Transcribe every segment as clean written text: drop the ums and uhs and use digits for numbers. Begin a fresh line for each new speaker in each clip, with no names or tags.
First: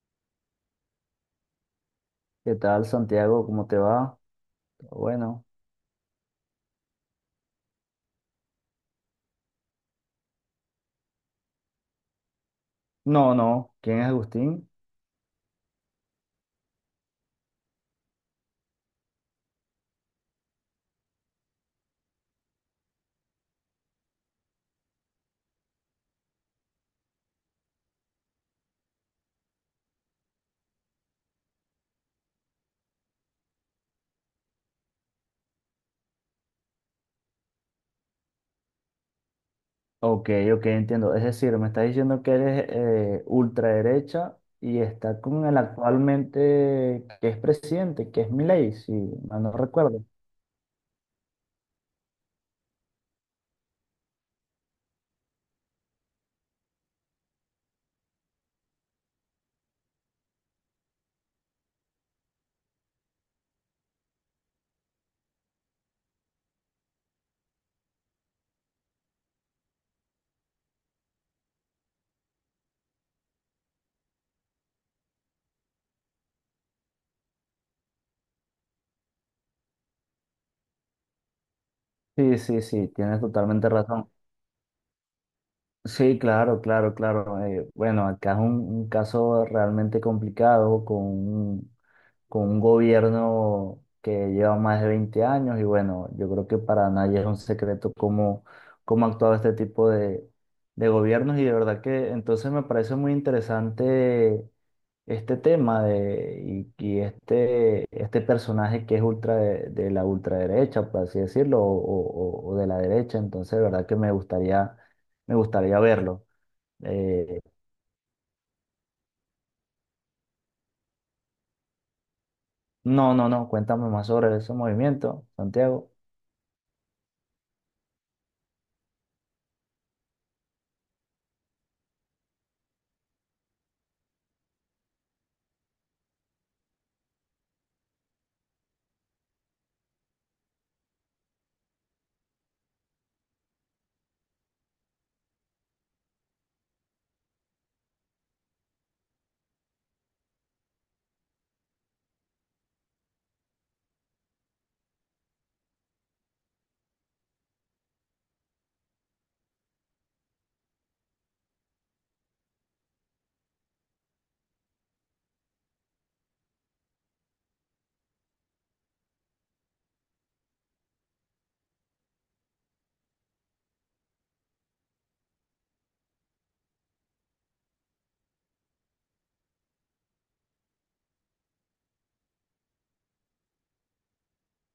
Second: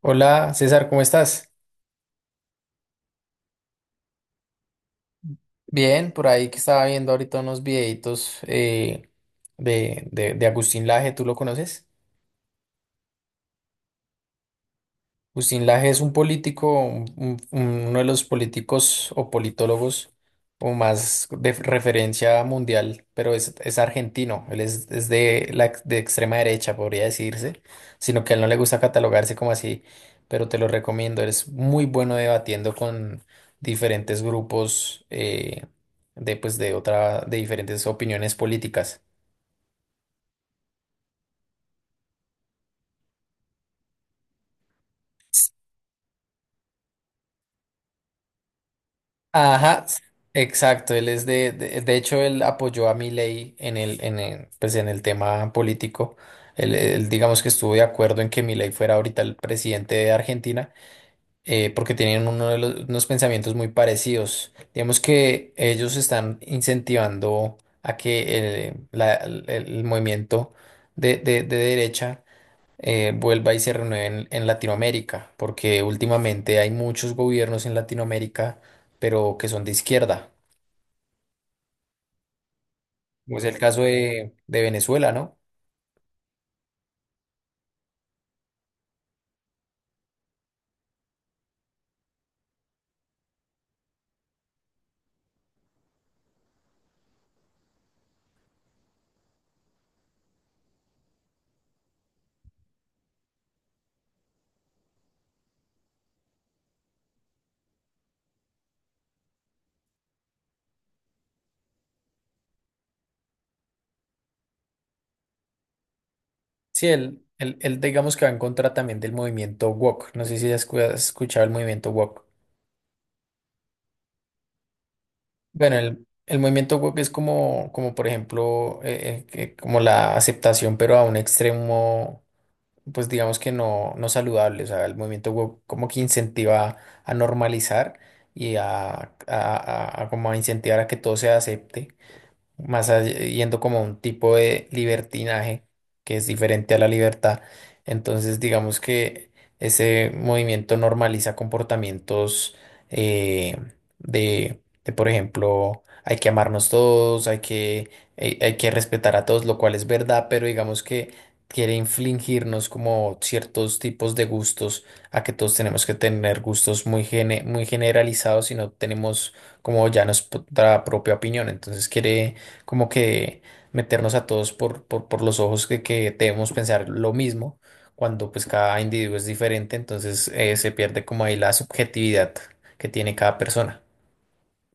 Hola César, ¿cómo estás?
¿Qué tal, Santiago? ¿Cómo te va? Bueno,
Bien, por ahí que estaba viendo ahorita unos videitos de Agustín Laje, ¿tú lo conoces?
no, no. ¿Quién es Agustín?
Agustín Laje es un político, uno de los políticos o politólogos o más de referencia mundial, pero es argentino, es de la de extrema derecha, podría decirse, sino que a él no le gusta catalogarse como así, pero te lo recomiendo. Él es muy bueno debatiendo con diferentes grupos de, pues, de otra, de diferentes opiniones políticas.
Ok, ok, entiendo. Es decir, me estás diciendo que eres ultraderecha y está con el actualmente que es presidente, que es Milei, si mal no
Ajá,
recuerdo.
exacto. Él es de hecho, él apoyó a Milei en el, pues en el tema político. Él, digamos que estuvo de acuerdo en que Milei fuera ahorita el presidente de Argentina, porque tienen unos pensamientos muy parecidos. Digamos que ellos están incentivando a que el movimiento de derecha vuelva y se renueve en Latinoamérica, porque últimamente hay muchos gobiernos en Latinoamérica, pero que son de izquierda.
Sí, sí, sí, tienes
Pues el Bueno,
totalmente
caso
razón.
de Venezuela, ¿no?
Sí, claro, claro, claro. Bueno, acá es un caso realmente complicado con un gobierno que lleva más de 20 años y bueno, yo creo que para nadie es un secreto cómo ha actuado este tipo de gobiernos y de verdad que entonces me parece muy interesante este tema de, y este personaje que es ultra de la ultraderecha, por así decirlo, o de la derecha, entonces de verdad que me gustaría verlo.
Sí,
Eh,
él, digamos que va en contra también del movimiento woke. No sé si has escuchado el movimiento woke.
no, no, no, cuéntame más sobre ese movimiento,
Bueno,
Santiago.
el movimiento woke es como, como por ejemplo, como la aceptación, pero a un extremo pues digamos que no, no saludable. O sea, el movimiento woke como que incentiva a normalizar y a como a incentivar a que todo se acepte yendo como a un tipo de libertinaje que es diferente a la libertad. Entonces, digamos que ese movimiento normaliza comportamientos eh, de, por ejemplo, hay que amarnos todos, hay que, hay que respetar a todos, lo cual es verdad, pero digamos que quiere infligirnos como ciertos tipos de gustos, a que todos tenemos que tener gustos muy, muy generalizados y no tenemos como ya nuestra propia opinión. Entonces quiere como que meternos a todos por los ojos que debemos pensar lo mismo, cuando pues cada individuo es diferente, entonces se pierde como ahí la subjetividad que tiene cada persona.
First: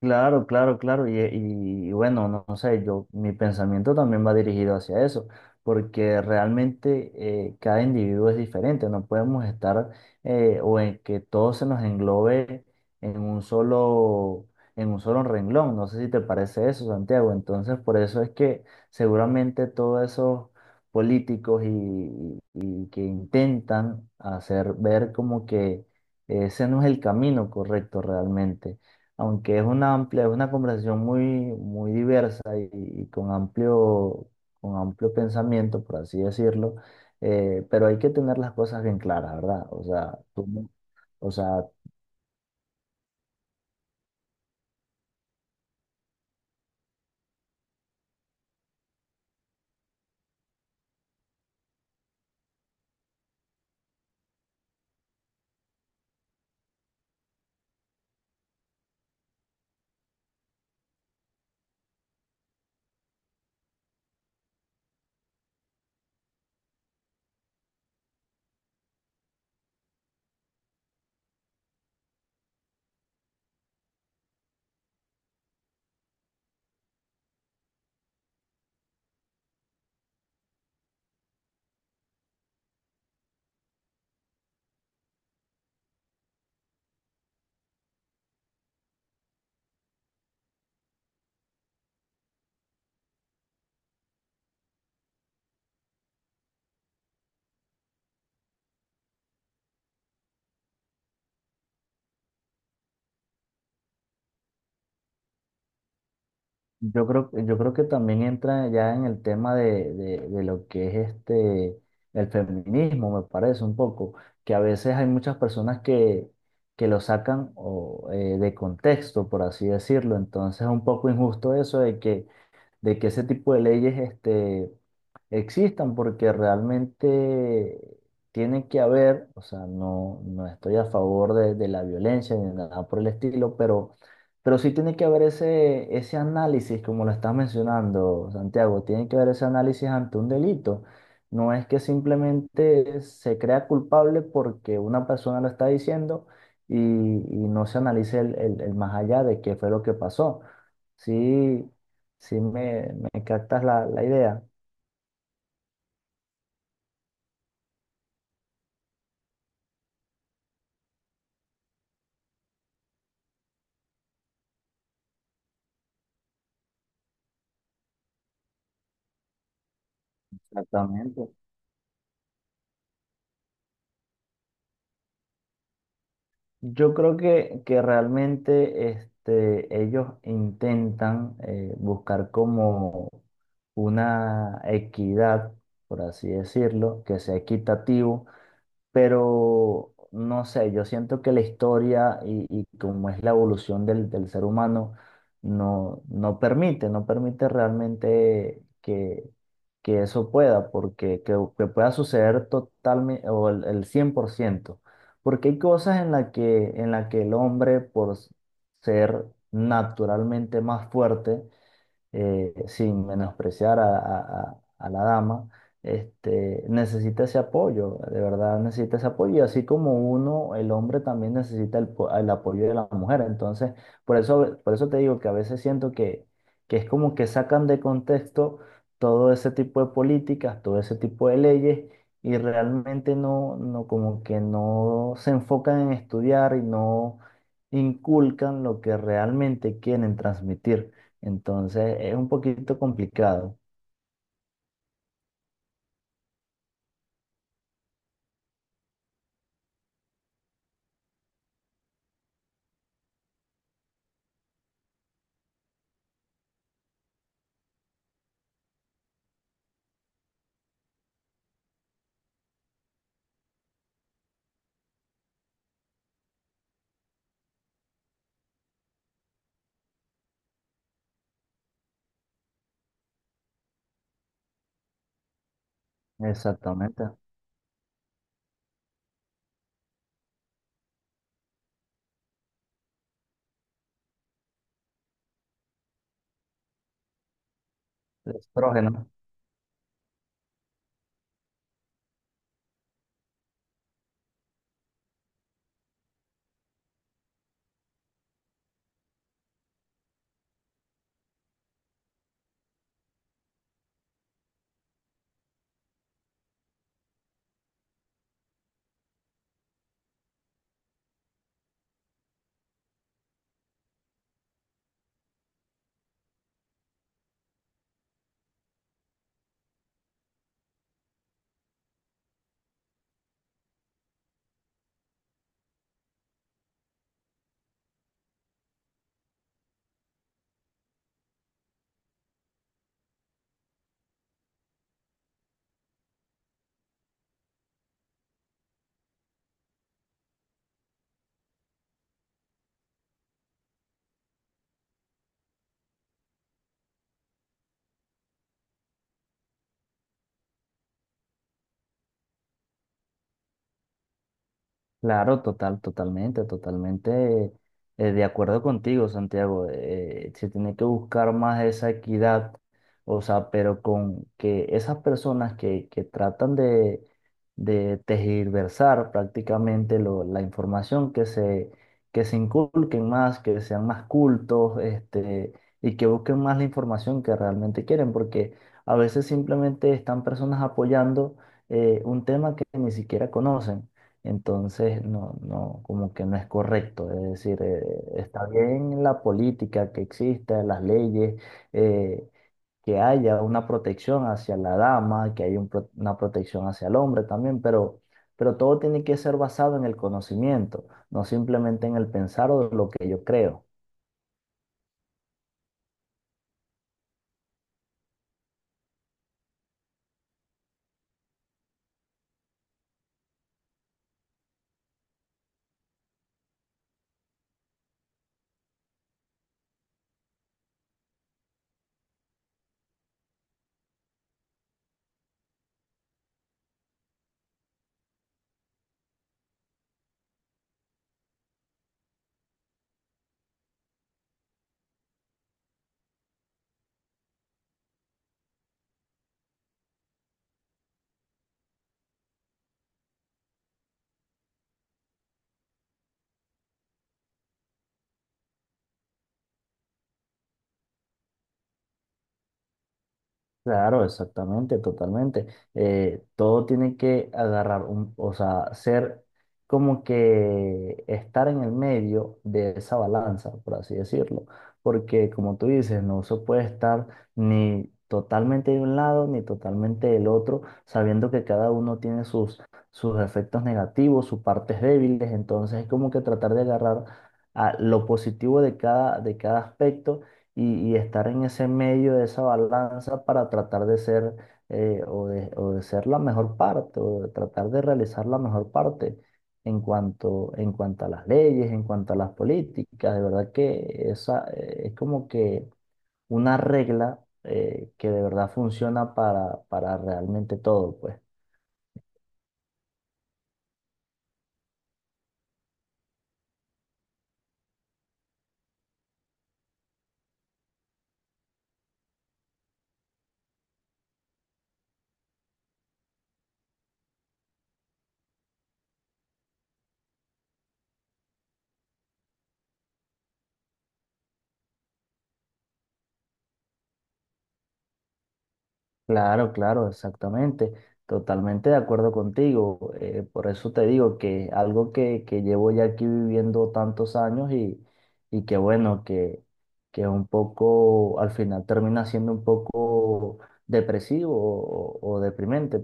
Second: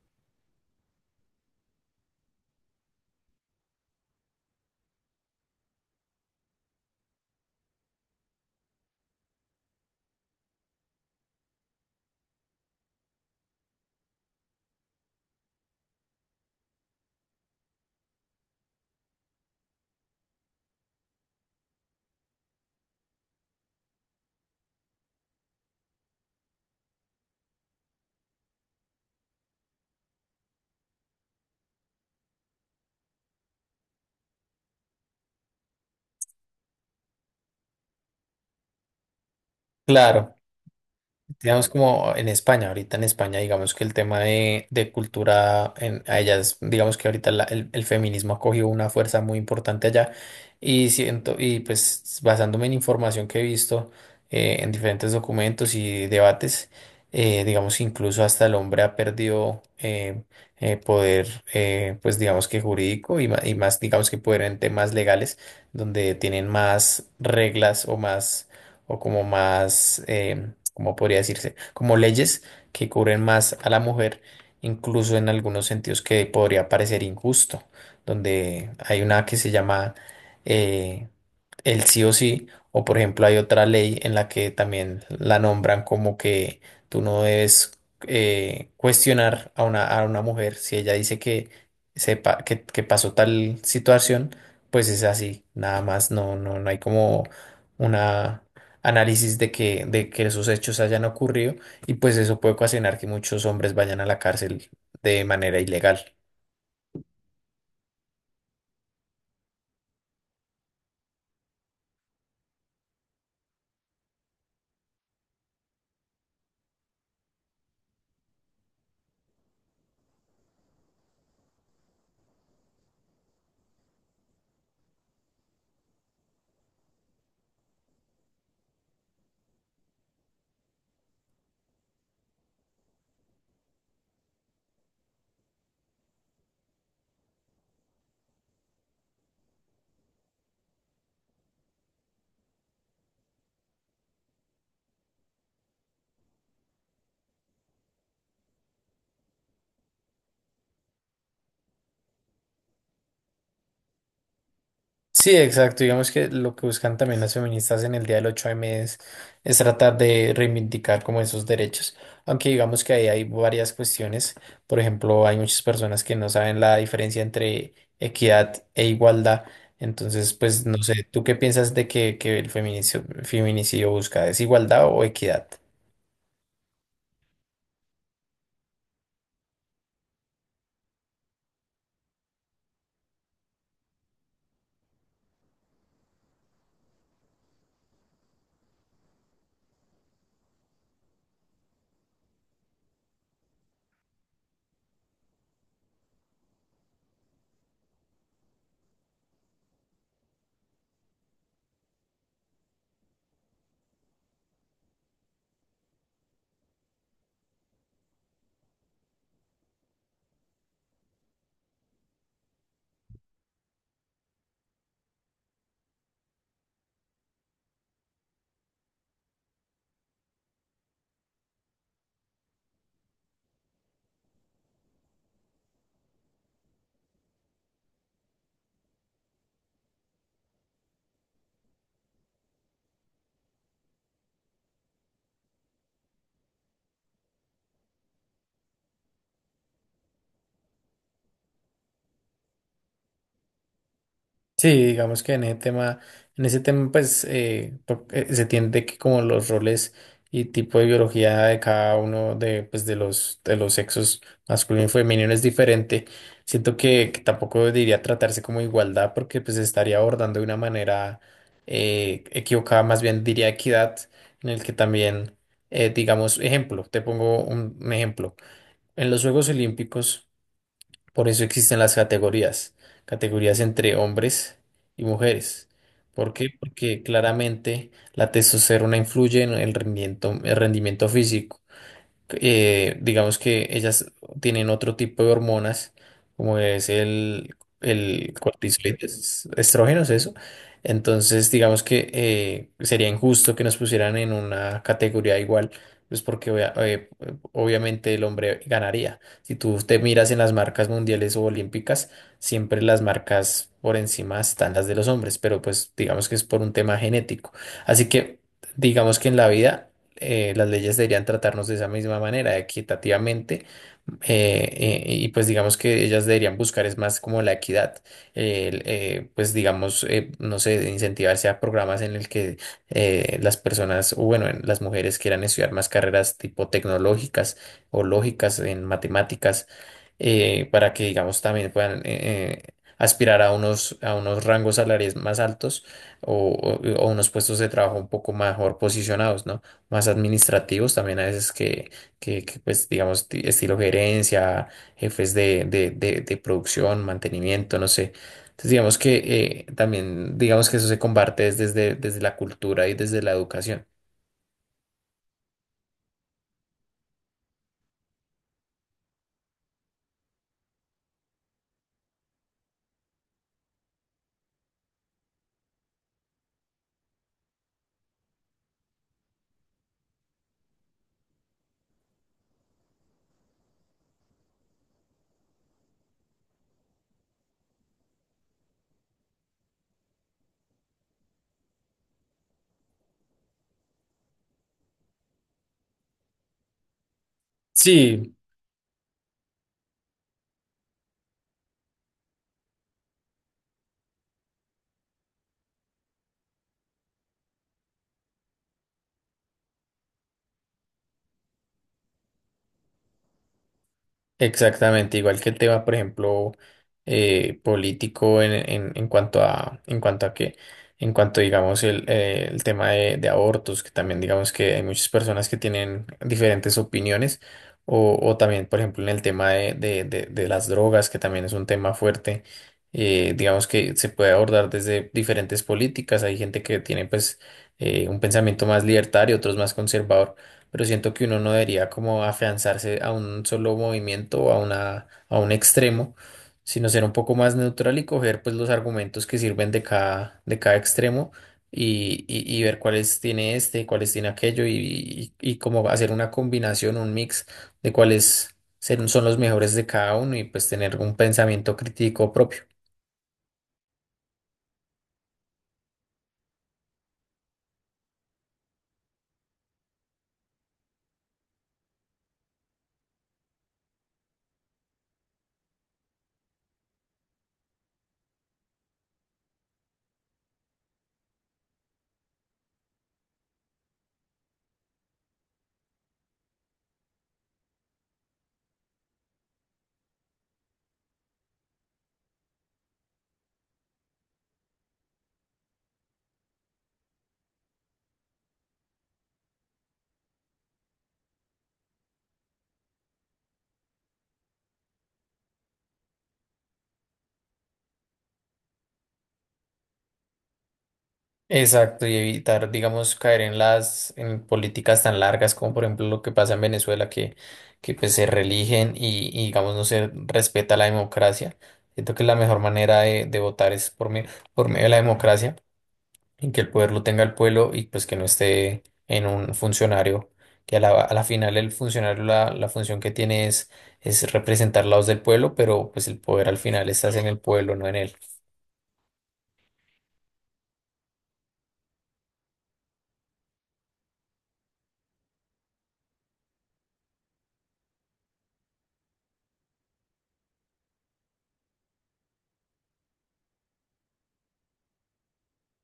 Claro, claro, claro. Y bueno, no, no sé, yo, mi pensamiento también va dirigido hacia eso, porque realmente cada individuo es diferente, no podemos estar o en que todo se nos englobe en un solo, en un solo renglón. No sé si te parece eso, Santiago. Entonces, por eso es que seguramente todos esos políticos y que intentan hacer ver como que ese no es el camino correcto realmente aunque es una conversación muy, muy diversa y con amplio pensamiento, por así decirlo, pero hay que tener las cosas bien claras, ¿verdad? O sea,
Claro.
o sea,
Digamos como en España, ahorita en España, digamos que el tema de cultura en, a ellas, digamos que ahorita el feminismo ha cogido una fuerza muy importante allá y siento, y pues basándome en información que he visto en diferentes documentos y debates, digamos incluso hasta el hombre ha perdido poder, pues digamos que jurídico y, y más, digamos que poder en temas legales, donde tienen más reglas o más, o como más... como podría decirse, como leyes que cubren más a la mujer, incluso en algunos sentidos que podría parecer injusto, donde hay una que se llama, eh, el sí o sí, o por ejemplo hay otra ley en la que también la nombran como que tú no debes cuestionar a una mujer si ella dice que sepa que pasó tal situación, pues es así, nada más, no, no, no hay como una análisis de que esos hechos hayan ocurrido y pues eso puede ocasionar que muchos hombres vayan a la cárcel de manera ilegal.
yo creo que también entra ya en el tema de lo que es este, el feminismo, me parece un poco, que a veces hay muchas personas que lo sacan de contexto, por así decirlo, entonces es un poco injusto eso de que ese tipo de leyes existan, porque realmente tiene que haber, o sea, no, no estoy a favor de la violencia ni nada por el estilo, pero sí tiene que haber ese análisis, como lo estás mencionando, Santiago, tiene que haber ese análisis ante un delito. No es que simplemente se crea culpable porque una persona lo está diciendo y no se analice el más allá de qué fue lo que pasó. Sí, si me captas la idea.
Sí, exacto. Digamos que lo que buscan también las feministas en el Día del 8M es tratar de reivindicar como esos derechos. Aunque digamos que ahí hay varias cuestiones. Por ejemplo, hay muchas personas que no saben la diferencia entre equidad e igualdad. Entonces, pues no sé, ¿tú
Exactamente.
qué piensas de que el feminicidio busca desigualdad o equidad?
Yo creo que realmente ellos intentan buscar como una equidad, por así decirlo, que sea equitativo pero no sé, yo siento que la historia y como es la evolución del ser humano, no, no permite realmente que eso pueda, porque que pueda suceder totalmente o el 100% porque hay cosas en la que el hombre, por ser naturalmente más fuerte, sin menospreciar a la dama, necesita ese apoyo, de verdad necesita ese apoyo, y así como uno, el hombre también necesita el apoyo de la mujer. Entonces, por eso te digo que a veces siento que es como que sacan de contexto todo ese tipo de políticas, todo ese tipo de leyes. Y realmente no, no, como que no se enfocan en estudiar y no inculcan lo que realmente quieren transmitir. Entonces es un poquito complicado.
Sí, digamos que en ese tema, pues se tiende que como los roles y tipo de biología de cada uno de, pues, de los sexos masculino y femenino es diferente. Siento que tampoco diría tratarse como igualdad porque pues estaría abordando de una manera equivocada, más bien diría equidad, en el que también, digamos, ejemplo, te pongo un ejemplo. En los Juegos Olímpicos. Por eso existen las categorías, categorías entre hombres y mujeres. ¿Por qué? Porque
Exactamente.
claramente la testosterona influye en el rendimiento físico. Digamos que ellas tienen otro tipo de hormonas, como es el
Es
cortisol y
prógeno.
estrógenos, eso. Entonces, digamos que sería injusto que nos pusieran en una categoría igual, pues porque obviamente el hombre ganaría. Si tú te miras en las marcas mundiales o olímpicas, siempre las marcas por encima están las de los hombres, pero pues digamos que es por un tema genético. Así que digamos que en la vida las leyes deberían tratarnos de esa misma manera, equitativamente, y pues digamos que ellas deberían buscar es más como la equidad, pues digamos, no sé, incentivarse a programas en el que las personas, o bueno, las mujeres quieran estudiar más carreras tipo tecnológicas o lógicas en matemáticas, para que digamos también puedan aspirar a unos rangos salariales más altos o, o unos puestos de trabajo un poco mejor posicionados, ¿no? Más administrativos también a veces que pues digamos estilo gerencia, jefes de producción, mantenimiento, no sé. Entonces digamos que también digamos que eso se combate es desde la cultura y desde la educación.
Claro, totalmente de acuerdo contigo, Santiago. Se tiene que buscar más esa equidad, o sea, pero con que esas personas que tratan de tergiversar prácticamente la información, que se inculquen más, que sean más cultos, y que busquen más la información que realmente quieren, porque a veces simplemente están personas apoyando un tema que ni siquiera conocen. Entonces, no, no, como que no es correcto. Es decir,
Sí,
está bien la política que exista, las leyes, eh, que haya una protección hacia la dama, que haya una protección hacia el hombre también, pero todo tiene que ser basado en el conocimiento, no simplemente en el pensar o lo que yo creo.
exactamente, igual que el tema, por ejemplo, político en cuanto en cuanto en cuanto, digamos, el tema de abortos, que también digamos que hay muchas personas que tienen diferentes opiniones, o también, por ejemplo, en el tema de las drogas, que también es un tema fuerte, digamos que se puede abordar desde diferentes políticas, hay gente que tiene pues un pensamiento más libertario, otros más conservador, pero siento que uno no debería como afianzarse a un solo movimiento o a una, a un extremo, sino ser un poco más neutral y coger pues los argumentos que sirven de cada extremo y, y ver cuáles tiene este, cuáles tiene aquello y, y como hacer una combinación, un mix de son los mejores de cada uno y pues tener un pensamiento crítico propio.
Claro, exactamente, totalmente. Todo tiene que agarrar o sea, ser como que estar en el medio de esa balanza, por así decirlo. Porque como tú dices, no se puede estar ni totalmente de un lado ni totalmente del otro, sabiendo que cada uno tiene sus efectos negativos, sus partes débiles. Entonces es como que tratar de agarrar a lo positivo de cada aspecto y estar en ese medio de esa balanza para tratar de ser o de ser la mejor parte o de tratar de realizar la mejor parte en cuanto a las leyes, en cuanto a las políticas. De verdad que esa es como que una regla que de verdad funciona para realmente todo, pues.
Exacto, y evitar, digamos, caer en las en políticas tan largas como por ejemplo lo que pasa en Venezuela, que pues se reeligen y, digamos no se respeta la democracia. Siento que la mejor manera de votar es por medio de la democracia, en que el poder lo tenga el pueblo y pues que no esté en un funcionario, que a a la final el funcionario la función que tiene es representar la voz del pueblo, pero pues el poder al final estás en el pueblo, no en él.
Claro, claro, exactamente. Totalmente de acuerdo contigo. Por eso te digo que algo que llevo ya aquí viviendo tantos años y que bueno, que un poco, al final termina siendo un poco depresivo o deprimente.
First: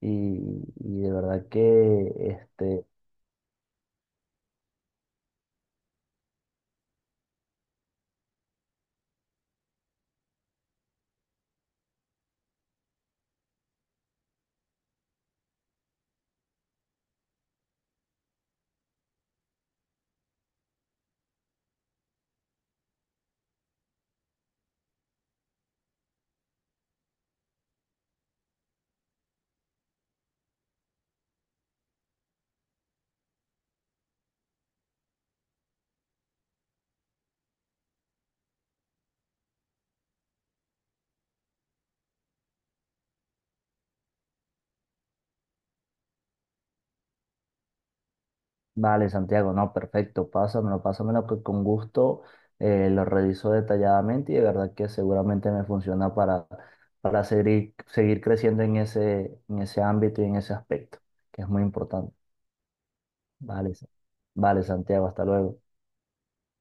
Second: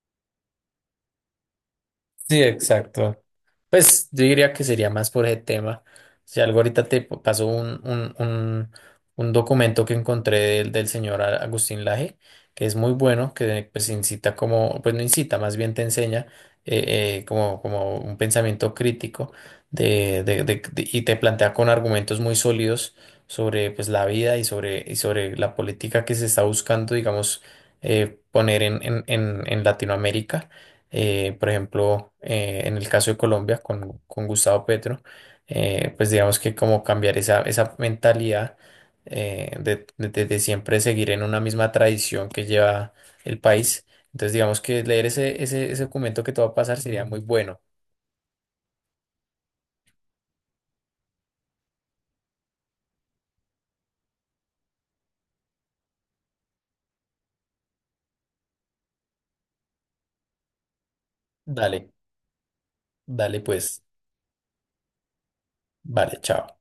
Y, y de verdad que
Sí,
este,
exacto. Pues yo diría que sería más por ese tema. Si algo ahorita pasó un documento que encontré del, del señor Agustín Laje, que es muy bueno, que pues incita como, pues no incita, más bien te enseña como, como un pensamiento crítico y te plantea con argumentos muy sólidos sobre pues la vida y sobre la política que se está buscando, digamos, poner en Latinoamérica. Por ejemplo, en el caso de Colombia con Gustavo Petro, pues digamos que como cambiar esa, esa mentalidad de siempre seguir en una misma tradición que lleva el país. Entonces, digamos que leer ese, ese documento que te va a pasar sería muy bueno.
Vale, Santiago, no, perfecto, pásamelo, pásamelo que con gusto lo reviso detalladamente y de verdad que seguramente me funciona para seguir, seguir creciendo en ese ámbito y en ese aspecto, que es muy
Dale,
importante.
dale
Vale,
pues,
Sa- vale, Santiago, hasta luego.
vale, chao.